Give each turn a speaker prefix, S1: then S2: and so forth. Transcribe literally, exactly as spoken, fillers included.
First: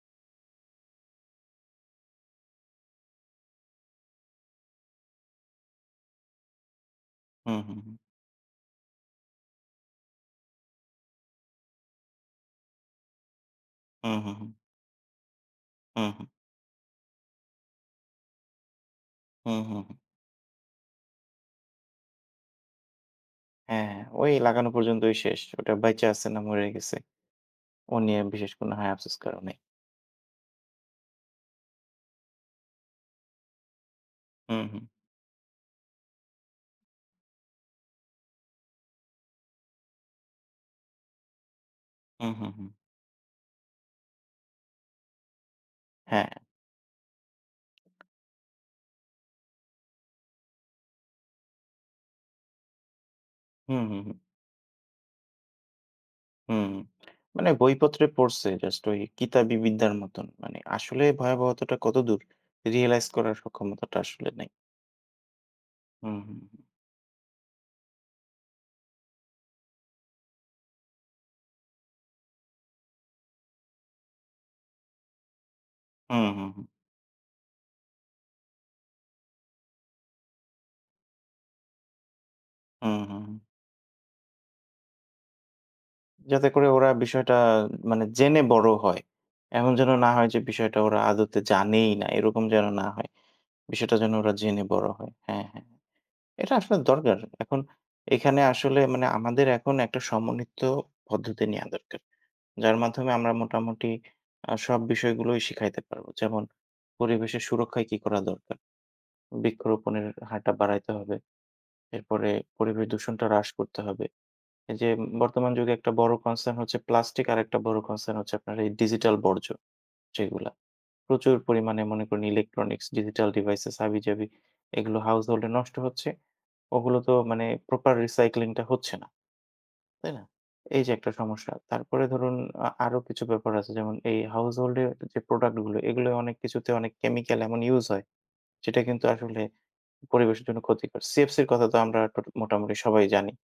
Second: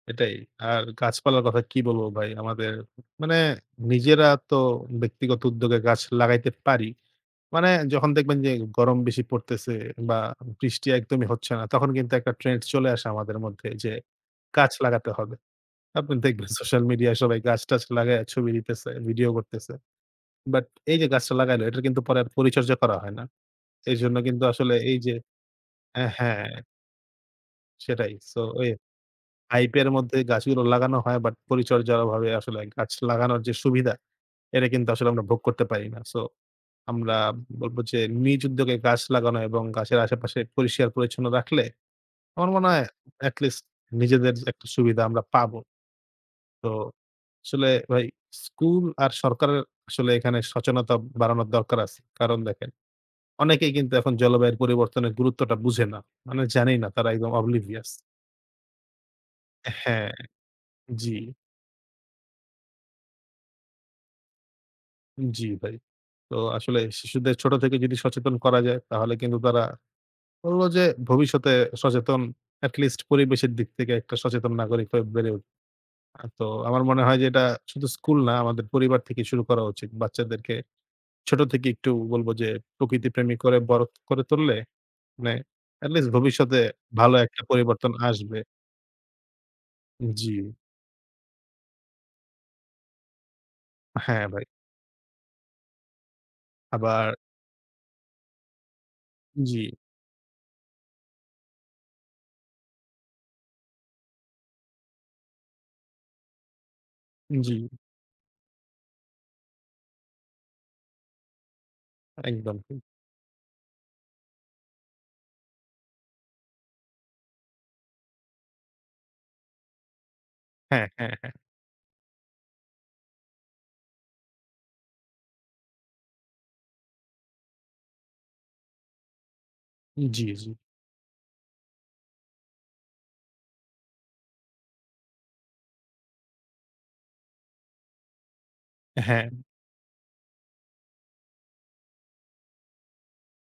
S1: এটাই। আর গাছপালার কথা কী বলব ভাই? আমাদের মানে নিজেরা তো ব্যক্তিগত উদ্যোগে গাছ লাগাইতে পারি।
S2: হু,
S1: মানে
S2: হু, হু।
S1: যখন দেখবেন যে গরম বেশি পড়তেছে বা বৃষ্টি একদমই হচ্ছে না তখন কিন্তু একটা trend চলে আসে আমাদের মধ্যে, যে
S2: হুম, হুম, হুম।
S1: গাছ লাগাতে হবে।
S2: হুম,
S1: আপনি
S2: হুম।
S1: দেখবেন সোশাল মিডিয়ায় সবাই গাছ-টাছ লাগাইয়া ছবি দিতেছে, video
S2: হুম,
S1: করতেছে।
S2: হুম, হুম।
S1: But এই যে গাছটা লাগাইল, এটার কিন্তু পরে আর পরিচর্যা করা হয় না।
S2: হ্যাঁ ,হ্যাঁ,
S1: এইজন্য
S2: ওই
S1: কিন্তু
S2: লাগানো
S1: আসলে এই যে
S2: পর্যন্তই শেষ। ওটা বাইচা
S1: অ্যা
S2: আছে না
S1: হ্যাঁ।
S2: মরে গেছে, ও
S1: সেটাই।
S2: নিয়ে
S1: So
S2: বিশেষ কোন
S1: ওই
S2: হায়-আফসোস কারো নাই।
S1: hype এর মধ্যে গাছগুলো লাগানো হয় but পরিচর্যার অভাবে আসলে গাছ লাগানোর যে সুবিধা
S2: হু,
S1: এটা
S2: হুম।
S1: কিন্তু আসলে আমরা ভোগ করতে পারি না। So আমরা বলব যে নিজ উদ্যোগে গাছ লাগানো এবং গাছের আশেপাশে পরিষ্কার-পরিচ্ছন্ন রাখলে
S2: হুম,
S1: আমার
S2: হুম,
S1: মনে
S2: হুম।
S1: হয় at least নিজেদের যে একটা সুবিধা আমরা পাব।
S2: হ্যাঁ।
S1: তো আসলে ভাই school আর সরকারের আসলে এখানে সচেনতা বাড়ানোর দরকার আছে। কারণ দেখেন অনেকেই
S2: হুম,
S1: কিন্তু
S2: হুম,
S1: এখন
S2: হুম।
S1: জলবায়ুর পরিবর্তনের গুরুত্বটা বুঝে না। মানে
S2: হুম,
S1: জানেই
S2: হুম।
S1: না, তারা একদম
S2: মানে
S1: oblivious।
S2: বইপত্রে পড়ছে just ওই কিতাবী বিদ্যার
S1: হ্যাঁ,
S2: মতন। মানে আসলে
S1: জি।
S2: ভয়াবহতাটা কতদূর realize করার সক্ষমতাটা আসলে নাই।
S1: জি ভাই।
S2: হুম,
S1: তো
S2: হুম, হুম।
S1: আসলে শিশুদের ছোট থেকে যদি সচেতন করা যায় তাহলে কিন্তু তারা বলব যে ভবিষ্যতে সচেতন at least পরিবেশের দিক থেকে একটা সচেতন নাগরিক হয়ে বেড়ে উঠবে।
S2: হুম,
S1: আ তো
S2: হুম, হুম।
S1: আমার মনে হয় যে এটা শুধু school না আমাদের পরিবার থেকেই শুরু করা উচিত। বাচ্চাদেরকে ছোট থেকে একটু বলব যে
S2: হুম, হুম,
S1: প্রকৃতিপ্রেমী
S2: হুম।
S1: করে বড় করে তুললে মানে at least
S2: যাতে
S1: ভবিষ্যতে
S2: করে ওরা
S1: ভালো
S2: বিষয়টা
S1: একটা পরিবর্তন
S2: মানে
S1: আসবে।
S2: জেনে বড় হয়। এমন যেন না হয় যে
S1: জি।
S2: বিষয়টা ওরা আদতে জানেই না, এরকম যেন না হয়। বিষয়টা যেন
S1: হ্যাঁ
S2: ওরা
S1: ভাই।
S2: জেনে বড় হয়। হ্যাঁ, হ্যাঁ। এটা আসলে
S1: আবার
S2: দরকার। এখন এখানে আসলে মানে আমাদের
S1: জি।
S2: এখন একটা সমন্বিত পদ্ধতি নেওয়া দরকার। যার মাধ্যমে আমরা মোটামুটি আ সব বিষয়গুলোই শিখাইতে পারব। যেমন পরিবেশের
S1: জি।
S2: সুরক্ষায় কী করা দরকার? বৃক্ষরোপণের হারটা বাড়াইতে হবে। এরপরে
S1: একদম। হু।
S2: পরিবেশ দূষণটা হ্রাস করতে হবে। এই যে উম বর্তমান যুগে একটা বড় concern হচ্ছে plastic, আরেকটা বড় concern হচ্ছে আপনার এই digital বর্জ্য যেগুলা।
S1: হ্যাঁ, হ্যাঁ, হ্যাঁ।
S2: প্রচুর পরিমাণে মনে করেন electronics, digital devices, হাবিজাবি এগুলো household-এ নষ্ট হচ্ছে। ওগুলো তো মানে proper recycling টা হচ্ছে না। তাই না?
S1: জি, জি।
S2: এই যে একটা সমস্যা। তারপরে ধরুন আ আরও কিছু ব্যাপার আছে যেমন এই household-এর যে productগুলো, এগুলাও অনেক কিছুতে অনেক chemical এমন use হয়, যেটা কিন্তু
S1: হ্যাঁ।
S2: আসলে পরিবেশের জন্য ক্ষতিকর। CFC-র কথা তো আমরা ট মোটামুটি সবাই জানি।